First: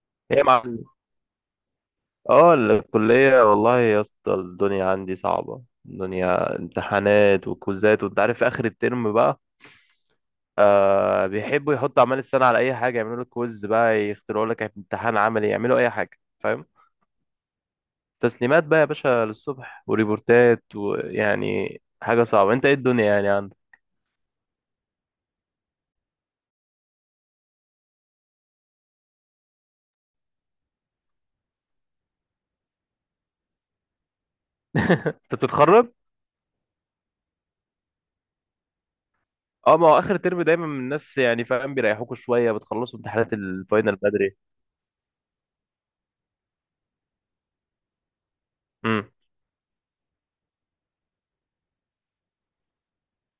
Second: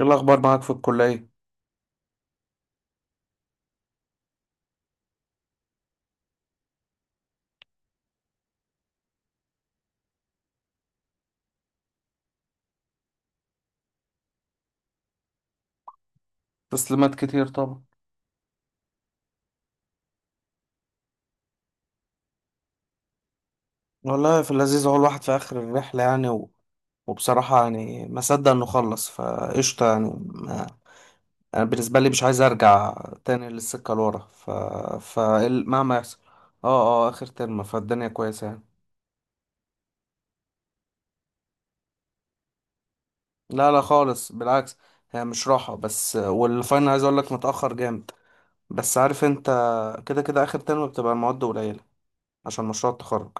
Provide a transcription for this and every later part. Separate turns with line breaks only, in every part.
ايه الاخبار
هي
معاك
مع
في الكليه؟
اه الكلية. والله يا اسطى الدنيا عندي صعبة، الدنيا امتحانات وكوزات وانت عارف في اخر الترم بقى. بيحبوا يحطوا اعمال السنة على اي حاجة، يعملوا لك كويز بقى، يخترعوا لك امتحان عملي، يعملوا اي حاجة فاهم.
تسليمات كتير طبعا.
تسليمات بقى يا باشا للصبح وريبورتات ويعني حاجة صعبة، انت ايه الدنيا يعني عندك؟
والله في اللذيذ، هو الواحد في آخر الرحلة يعني وبصراحة يعني ما صدق إنه خلص فقشطة يعني ما... أنا بالنسبة لي مش عايز أرجع تاني للسكة لورا،
انت بتتخرج؟
فمهما يحصل اه آخر ترم، فالدنيا كويسة يعني.
اه ما هو اخر ترم دايما الناس يعني فاهم بيريحوكوا شوية، بتخلصوا امتحانات
لا لا
الفاينل
خالص
بدري.
بالعكس، هي مش راحة، بس والفاينل عايز أقولك متأخر جامد. بس عارف أنت، كده كده آخر ترم بتبقى المواد قليلة عشان مشروع التخرج.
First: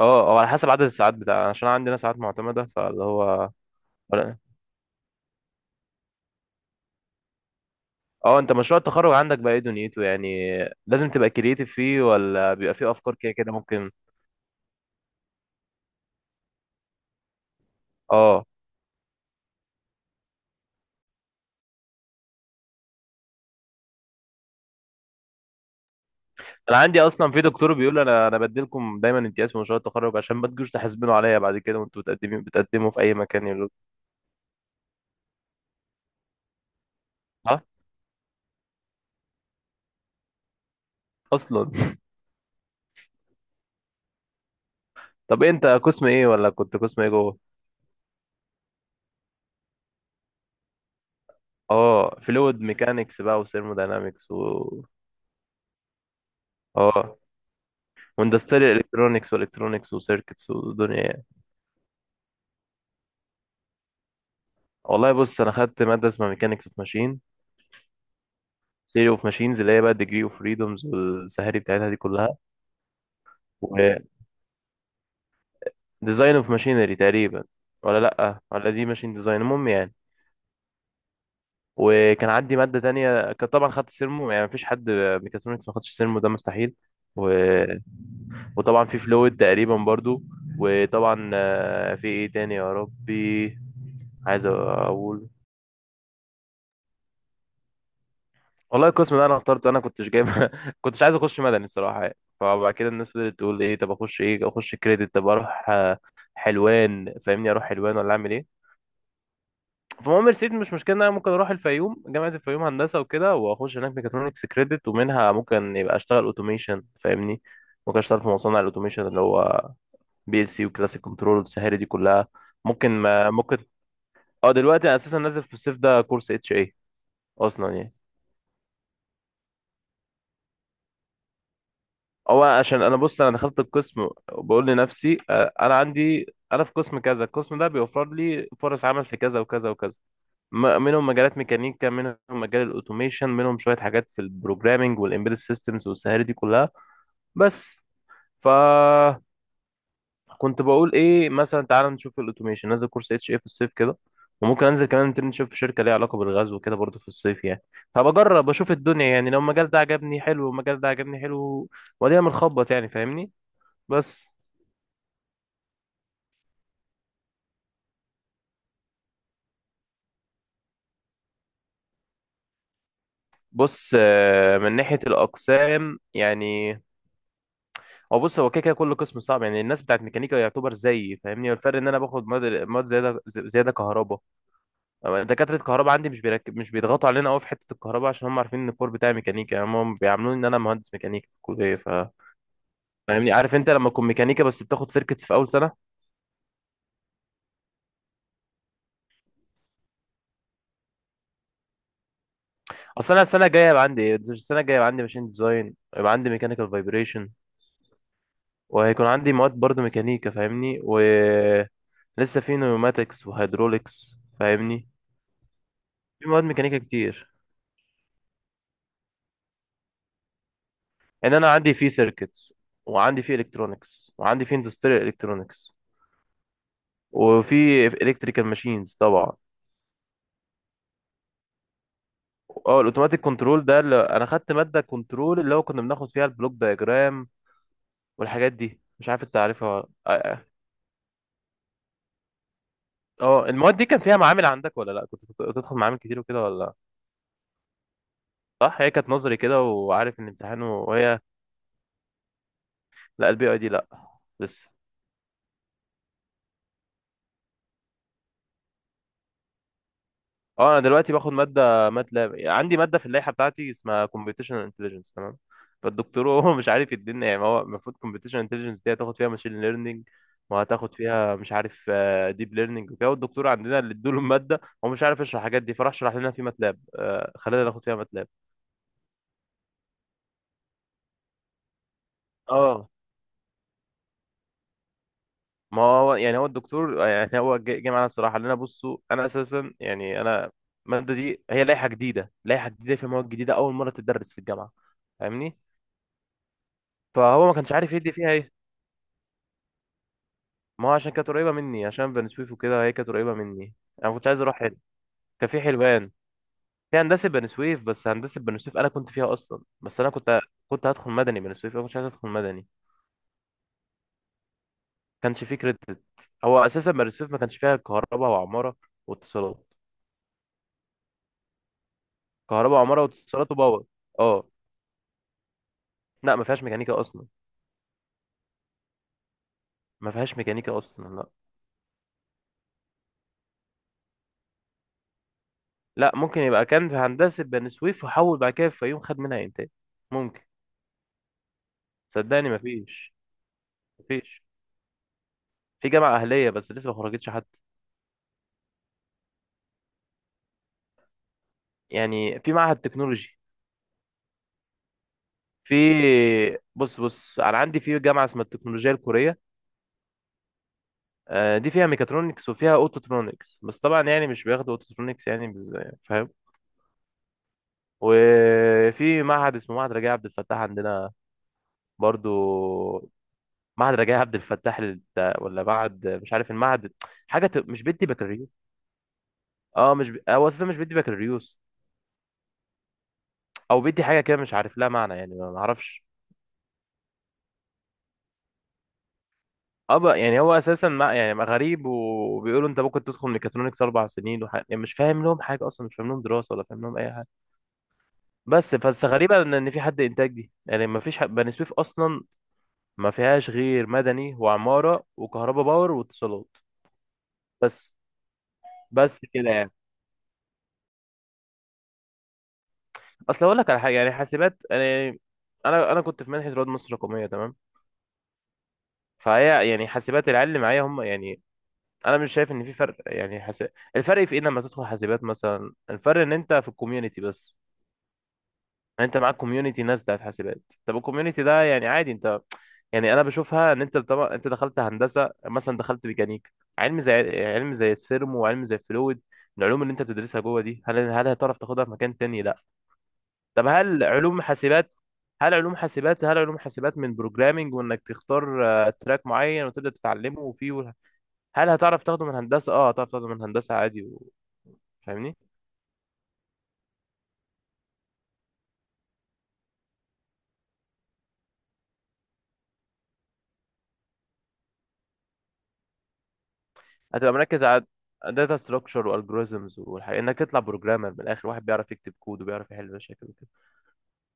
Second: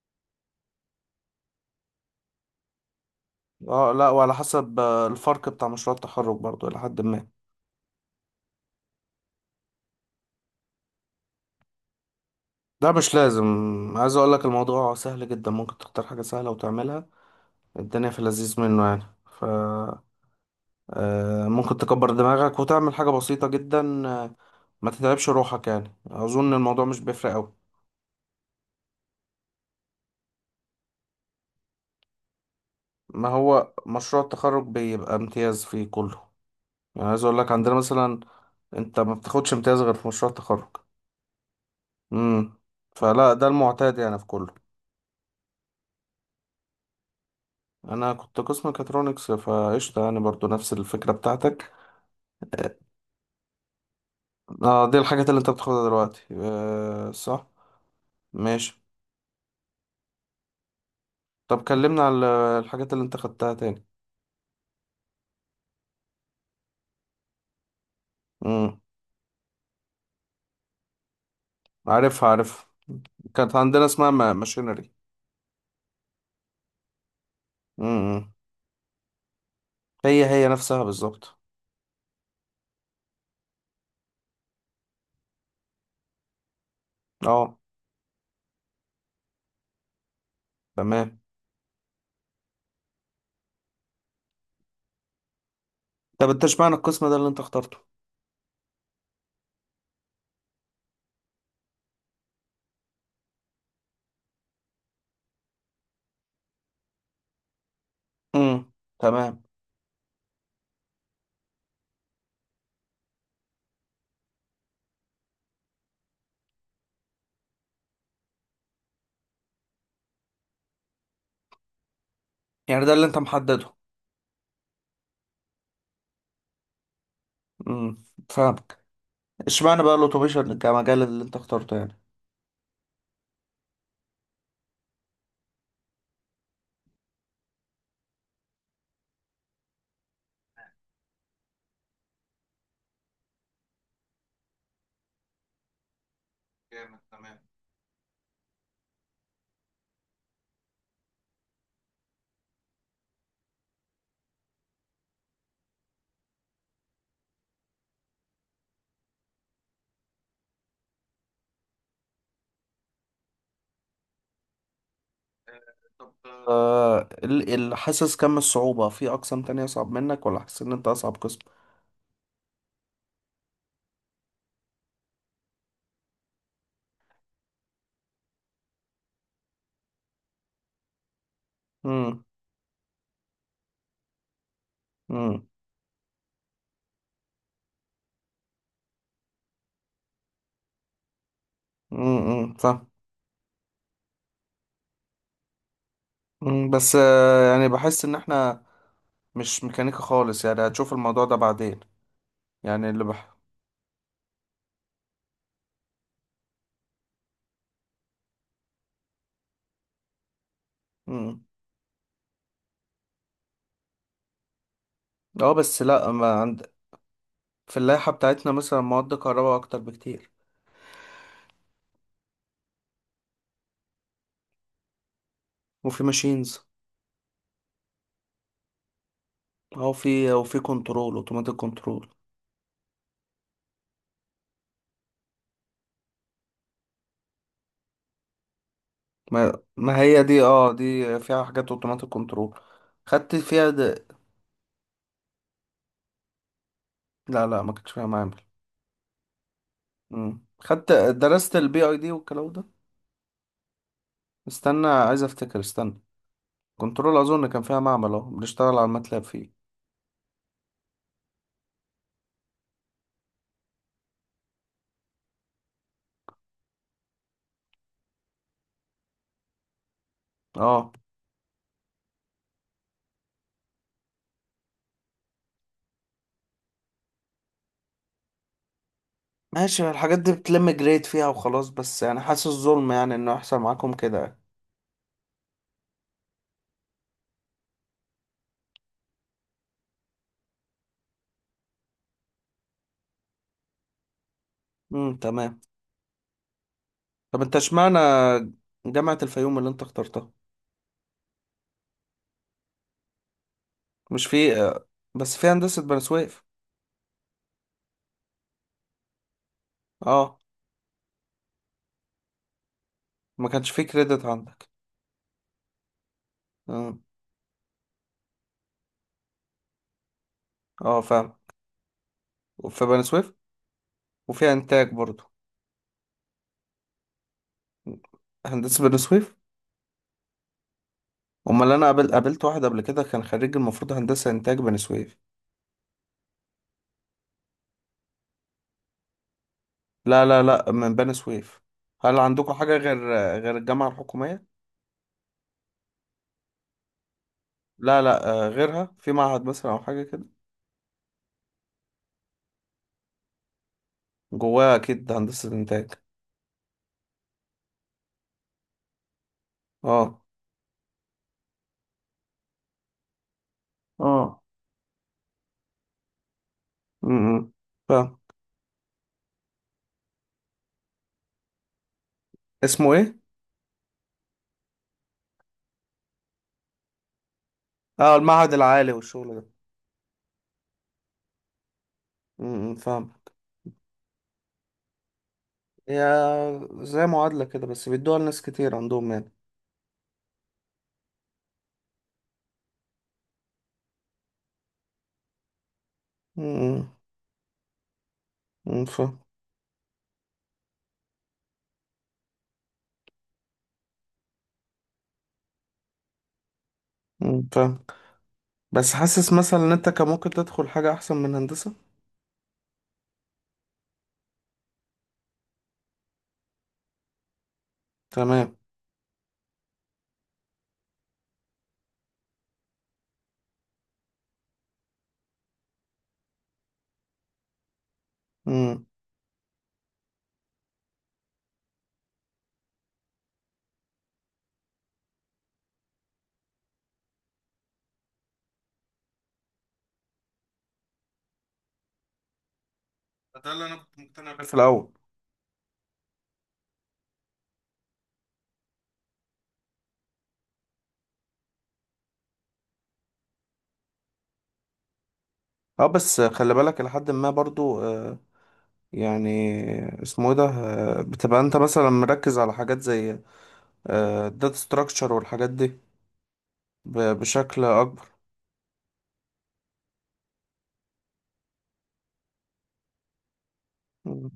اه هو على حسب عدد الساعات بتاع، عشان عندنا ساعات معتمدة فاللي هو
اه لا، وعلى
ولا-
حسب الفرق بتاع مشروع التخرج برضو إلى حد ما.
اه. انت مشروع التخرج عندك بقى ايه دنيته يعني؟ لازم تبقى كرييتيف فيه ولا بيبقى فيه
ده مش
افكار كده
لازم،
كده ممكن؟
عايز أقولك الموضوع سهل جدا، ممكن تختار حاجة سهلة وتعملها. الدنيا في
اه
اللذيذ منه يعني. ف ممكن تكبر دماغك وتعمل حاجة بسيطة جدا. ما تتعبش روحك، يعني أظن
انا
الموضوع مش
عندي
بيفرق
اصلا في
أوي.
دكتور بيقول انا بديلكم دايما امتياز في مشروع التخرج عشان ما تجوش تحاسبنوا عليا بعد كده، وانتوا بتقدموا في اي
ما
مكان، يقول.
هو مشروع التخرج بيبقى امتياز فيه كله، يعني عايز أقولك
ها.
عندنا مثلا أنت ما بتاخدش امتياز غير في مشروع التخرج.
اصلا
امم فلا، ده المعتاد يعني في كله.
طب إيه، انت قسم ايه ولا كنت قسم ايه جوه؟
انا كنت قسم ميكاترونكس فقشطه، يعني برضو نفس الفكره بتاعتك.
اه فلويد ميكانكس بقى وثيرموداينامكس و
اه دي الحاجات اللي انت بتاخدها دلوقتي، آه
اه
صح.
واندستريال
ماشي.
الكترونكس والكترونكس وسيركتس ودنيا.
طب كلمنا على الحاجات اللي انت خدتها تاني.
والله بص انا خدت ماده اسمها ميكانكس اوف ماشين،
امم،
ثيوري اوف ماشينز اللي هي بقى الديجري اوف فريدومز والسهاري بتاعتها دي
عارفها
كلها،
عارف، كانت عندنا
وديزاين
اسمها ماشينري.
اوف ماشينري تقريبا. ولا
امم،
لا، ولا دي ماشين ديزاين المهم يعني.
هي هي نفسها بالظبط.
وكان عندي ماده تانية، كان طبعا خدت سيرمو، يعني مفيش حد ميكاترونكس ما خدش سيرمو، ده مستحيل. و...
اه
وطبعا في فلويد تقريبا برضو.
تمام.
وطبعا في ايه تاني يا ربي. عايز اقول.
طب انت اشمعنى القسم ده اللي انت اخترته؟
والله القسم ده انا اخترته، انا كنتش جايب. كنتش عايز اخش مدني الصراحه يعني، فبعد كده الناس بدات تقول ايه، طب اخش ايه، اخش كريدت، طب اروح حلوان فاهمني، اروح حلوان ولا اعمل ايه.
امم تمام.
فالمهم رسيت مش مشكله ان انا ممكن اروح الفيوم، جامعه الفيوم هندسه وكده، واخش هناك ميكاترونكس كريدت، ومنها ممكن يبقى اشتغل اوتوميشن فاهمني. ممكن اشتغل في مصانع الاوتوميشن اللي هو بي ال سي وكلاسيك كنترول والسهاري دي كلها.
يعني
ممكن
ده اللي انت
ما ممكن.
محدده.
اه دلوقتي انا اساسا نازل في الصيف ده كورس اتش اي اصلا يعني.
امم فاهمك. اشمعنى بقى الاوتوميشن كمجال اللي انت اخترته يعني؟
هو عشان انا بص انا دخلت القسم وبقول لنفسي انا عندي، انا في قسم كذا، القسم ده بيوفر لي فرص عمل في كذا وكذا وكذا. منهم مجالات ميكانيكا، منهم مجال الاوتوميشن، منهم شويه حاجات في البروجرامينج والامبيدد سيستمز والسهاري دي كلها.
جامد تمام.
بس ف كنت بقول ايه، مثلا تعال نشوف الاوتوميشن، نازل كورس اتش ايه في الصيف كده، وممكن انزل كمان انترنشيب في شركه ليها علاقه بالغزو وكده برضه في الصيف يعني، فبجرب اشوف الدنيا يعني. لو المجال ده عجبني حلو والمجال ده عجبني حلو، ودينا بنخبط يعني فاهمني. بس
حاسس كم الصعوبة في أقسام تانية أصعب منك، ولا حاسس إن أنت أصعب قسم؟
بص من ناحية الأقسام يعني، هو بص هو كده كده كل قسم صعب يعني، الناس بتاعت ميكانيكا يعتبر زيي فاهمني، والفرق إن أنا
امم.
باخد مواد، مواد زيادة، زيادة كهرباء. أما
امم.
دكاترة الكهرباء عندي مش مش بيضغطوا علينا قوي في حتة الكهرباء عشان هم عارفين إن الكور بتاعي ميكانيكا، يعني هم بيعاملوني إن أنا مهندس ميكانيكا في الكلية. ف
فاهم.
فاهمني عارف أنت لما تكون ميكانيكا بس بتاخد سيركتس في أول سنة.
مم. بس يعني بحس إن إحنا مش ميكانيكا خالص يعني، هتشوف الموضوع ده بعدين. يعني اللي
أصل أنا
بح
السنة الجاية هيبقى عندي إيه؟ السنة الجاية هيبقى عندي ماشين ديزاين، يبقى عندي ميكانيكال فايبريشن، وهيكون عندي مواد برضو ميكانيكا فاهمني،
امم.
ولسه في نيوماتكس وهيدروليكس فاهمني،
أه بس لأ،
في
ما
مواد
عند
ميكانيكا كتير.
في اللائحة بتاعتنا مثلا مواد كهرباء أكتر بكتير.
ان انا عندي في سيركتس، وعندي في الكترونكس، وعندي في اندستريال الكترونكس،
وفي ماشينز.
وفي الكتريكال ماشينز طبعا.
أو في وفي كنترول، أوتوماتيك كنترول.
اه الاوتوماتيك كنترول ده اللي انا خدت ماده كنترول اللي هو كنا بناخد فيها البلوك دايجرام والحاجات دي، مش عارف انت
ما
عارفها ولا-
ما هي دي،
اه.
أه دي فيها حاجات أوتوماتيك كنترول، خدت فيها
المواد دي كان
د...
فيها معامل عندك ولا لا، كنت بتدخل معامل كتير وكده ولا لا؟
لا لا ما كنتش فيها معامل.
صح هي كانت نظري كده، وعارف ان
مم.
امتحانه
خدت
وهي.
درست البي اي دي والكلام ده.
لا البي اي دي لا، لسه.
استنى عايز افتكر، استنى. كنترول اظن كان فيها معمل، اهو بنشتغل على الماتلاب فيه.
اه انا دلوقتي باخد ماده ماتلاب، عندي ماده في اللائحه بتاعتي اسمها كومبيتيشنال انتليجنس تمام. فالدكتور هو مش عارف يدينا، يعني ما هو المفروض كومبيتيشنال انتليجنس دي هتاخد فيها ماشين ليرنينج،
اه
وهتاخد فيها مش عارف ديب ليرنينج وكده، والدكتور عندنا اللي ادوله الماده هو مش عارف يشرح الحاجات دي، فراح شرح لنا في ماتلاب، خلانا ناخد فيها ماتلاب.
ماشي، الحاجات دي بتلم جريد فيها وخلاص، بس يعني حاسس
اه
ظلم يعني انه يحصل معاكم كده.
ما هو يعني هو الدكتور يعني هو جه معانا الصراحه، لنا بصوا، انا اساسا يعني انا الماده دي هي لائحه جديده، في مواد جديده اول مره تدرس في الجامعه
تمام.
فاهمني،
طب
فهو ما
انت
كانش عارف
اشمعنى
يدي فيها ايه.
جامعة الفيوم اللي انت اخترتها؟
ما هو عشان كانت قريبه مني، عشان بني سويف وكده هي كانت قريبه مني، انا
مش
كنت عايز
في
اروح هنا.
بس في
كان في
هندسة بني
حلوان،
سويف؟
في هندسه بني سويف، بس هندسه بني سويف انا كنت فيها اصلا، بس انا
اه،
كنت، كنت هدخل مدني بني سويف، انا كنتش عايز ادخل مدني، ما
ما كانش في كريدت عندك.
كانش في كريدت. هو اساسا
مم.
بني سويف ما كانش فيها كهرباء وعماره واتصالات،
اه فاهم.
كهرباء
في بني
وعماره
سويف.
واتصالات وباور. اه.
وفي انتاج برضو.
لا ما فيهاش ميكانيكا اصلا.
هندسة بني سويف.
ما فيهاش ميكانيكا اصلا لا.
امال انا قابلت واحد قبل كده كان خريج المفروض هندسه انتاج بني سويف.
لا ممكن يبقى كان في هندسه بني سويف وحول بعد كده في الفيوم، خد منها انتاج.
لا
ممكن.
لا لا، من بني سويف. هل
صدقني
عندكم
ما
حاجه غير،
فيش.
غير الجامعه
ما فيش.
الحكوميه؟
في جامعه اهليه بس لسه ما خرجتش حد.
لا لا، غيرها في معهد مثلا او حاجه كده؟
يعني في معهد تكنولوجي.
جواها اكيد هندسه انتاج.
في بص بص انا عندي في جامعه اسمها التكنولوجيا الكوريه،
اه.
دي فيها ميكاترونكس وفيها اوتوترونكس، بس طبعا يعني
اه.
مش بياخدوا اوتوترونكس يعني فاهم.
امم فاهم.
وفي معهد اسمه معهد رجاء عبد الفتاح عندنا برضو،
اسمه ايه؟
معهد رجاء عبد الفتاح ولا معهد مش عارف المعهد، حاجه مش بيدي
اه
بكالوريوس،
المعهد العالي والشغل ده.
اه مش هو اساسا مش بيدي بكالوريوس،
فاهم.
او بيدي حاجه كده مش عارف لها معنى يعني، ما ما
هي
اعرفش.
زي معادله كده، بس بيدوها لناس كتير عندهم يعني.
اه بقى يعني هو اساسا ما يعني ما غريب، وبيقولوا انت ممكن تدخل ميكاترونكس اربع سنين يعني مش فاهم لهم حاجه اصلا، مش فاهم لهم دراسه، ولا فاهم
امم.
لهم اي حاجه. بس
أمم،
بس
فاهم.
غريبه ان إن في حد انتاج دي يعني، ما فيش بني سويف اصلا ما فيهاش غير مدني وعماره وكهرباء باور واتصالات
مم، فاهم.
بس.
بس
بس
حاسس
كده
مثلا
يعني.
ان انت كان ممكن تدخل حاجه احسن من هندسه.
اصل اقول لك على حاجه يعني حاسبات، انا انا كنت في منحه رواد مصر الرقميه تمام.
تمام.
فهي يعني حاسبات العيال اللي معايا هم يعني، انا مش شايف ان في فرق يعني الفرق في ايه لما تدخل حاسبات مثلا؟ الفرق ان انت في الكوميونتي بس،
امم.
يعني انت معاك كوميونتي ناس بتاعت حاسبات. طب الكوميونتي ده يعني عادي انت، يعني انا بشوفها ان انت طبعا انت دخلت هندسه مثلا، دخلت ميكانيك، علم زي علم زي السيرمو، وعلم زي الفلويد، العلوم اللي انت بتدرسها جوه دي، هل هتعرف تاخدها في مكان تاني؟ لا.
ده اللي
طب
انا كنت
هل
مقتنع
علوم
بيه في
حاسبات
الاول.
هل علوم حاسبات هل علوم حاسبات من بروجرامنج، وانك تختار تراك معين وتبدا تتعلمه، وفيه هل هتعرف تاخده من هندسه؟ اه هتعرف تاخده من هندسه عادي. و... فاهمني.
اه بس خلي بالك لحد ما برضو، يعني اسمه ايه ده، بتبقى انت مثلا مركز على حاجات زي الداتا ستراكشر والحاجات دي،
هتبقى مركز
بشكل
على
اكبر.
داتا ستراكشر والجوريزمز والحاجات، انك تطلع بروجرامر من الاخر، واحد بيعرف يكتب كود وبيعرف يحل مشاكل وكده.
مم.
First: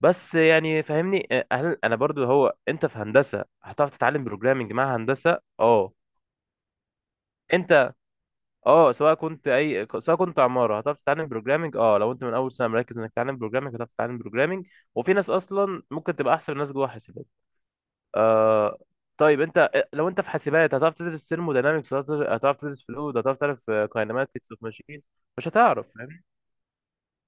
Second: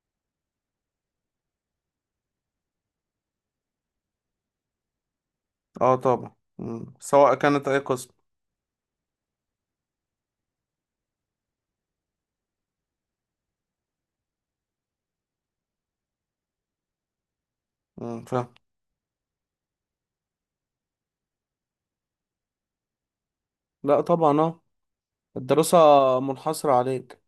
بس يعني فاهمني هل انا برضو، هو انت في هندسه هتعرف تتعلم بروجرامنج مع هندسه؟ اه
اه طبعا. مم. سواء كانت اي
انت
قسم.
اه سواء كنت اي سواء كنت عماره هتعرف تتعلم بروجرامنج. اه لو انت من اول سنه مركز انك تتعلم بروجرامنج هتعرف تتعلم بروجرامنج، وفي ناس اصلا ممكن تبقى احسن الناس جوه حاسبات.
مم، فاهم.
آه. طيب انت لو انت في حاسبات هتعرف تدرس ثيرموداينامكس، هتعرف تدرس فلويد، هتعرف
لا طبعا
كاينماتكس
اه،
اوف ماشينز؟ مش
الدراسة
هتعرف فاهم.
منحصرة عليك.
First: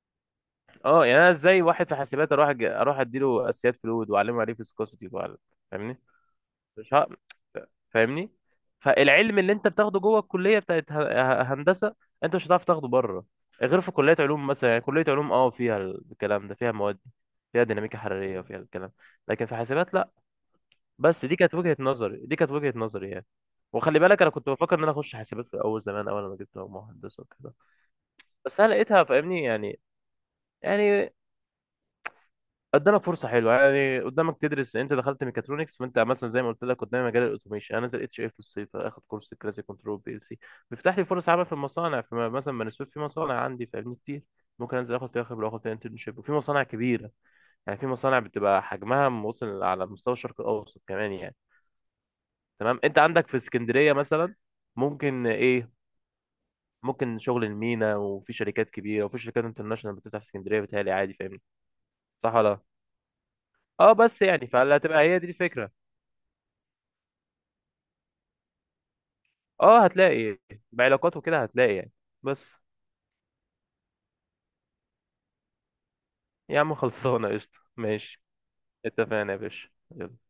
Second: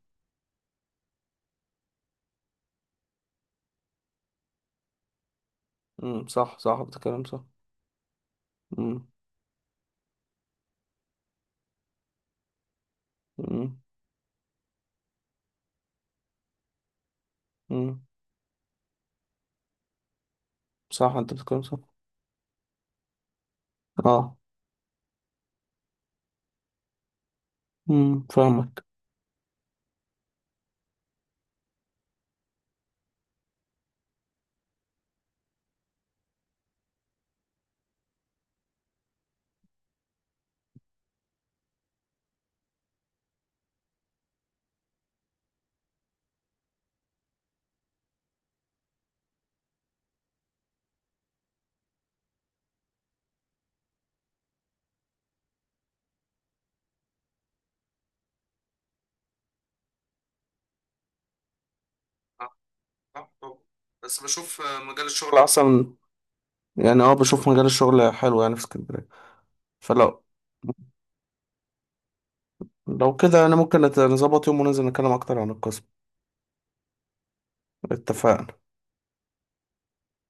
اه يعني انا ازاي، واحد في حاسبات اروح اروح اديله اساسيات فلويد، واعلمه يعني ايه فيسكوسيتي فاهمني.
مم، صح صح،
مش ه...
بتتكلم صح.
فاهمني.
مم.
فالعلم اللي انت بتاخده جوه الكليه بتاعت هندسه، انت مش هتعرف تاخده بره،
مم.
غير في كليه علوم مثلا يعني، كليه علوم اه فيها الكلام ده، فيها مواد دي، فيها ديناميكا
مم،
حراريه وفيها الكلام، لكن في حاسبات لا.
صح
بس
انت
دي كانت
بتتكلم
وجهه
صح.
نظري، يعني، وخلي بالك انا
اه.
كنت بفكر ان انا اخش حاسبات في الاول زمان اول ما جبت مهندس وكده.
مم،
بس انا
فاهمك.
لقيتها فاهمني يعني، يعني قدامك فرصه حلوه يعني، قدامك تدرس، انت دخلت ميكاترونكس فانت مثلا زي ما قلت لك قدامي مجال الاوتوميشن، انا نازل اتش اي في الصيف اخد كورس كلاسيك كنترول بي ال سي، بيفتح لي فرص عمل في المصانع، في مثلا بني سويف في مصانع عندي فاهمني كتير. ممكن انزل اخد فيها خبره واخد فيها انترنشيب، وفي مصانع كبيره يعني، في مصانع بتبقى حجمها موصل على مستوى الشرق الاوسط كمان يعني. تمام انت عندك في اسكندريه مثلا، ممكن ايه، ممكن شغل المينا وفي شركات كبيره وفي شركات انترناشونال بتفتح في اسكندريه بتهيألي عادي فاهمني. صح ولا
آه،
لا؟
صح طبعا.
اه
بس
بس يعني
بشوف
فهتبقى
مجال
هي دي
الشغل
الفكره.
احسن، يعني اه بشوف مجال الشغل حلو يعني في اسكندرية.
اه
فلو
هتلاقي بعلاقات وكده هتلاقي يعني. بس.
لو كده انا ممكن نظبط يوم وننزل نتكلم اكتر عن القسم.
يا عم خلصانة قشطة ماشي.
اتفقنا.
اتفقنا يا باشا. يلا.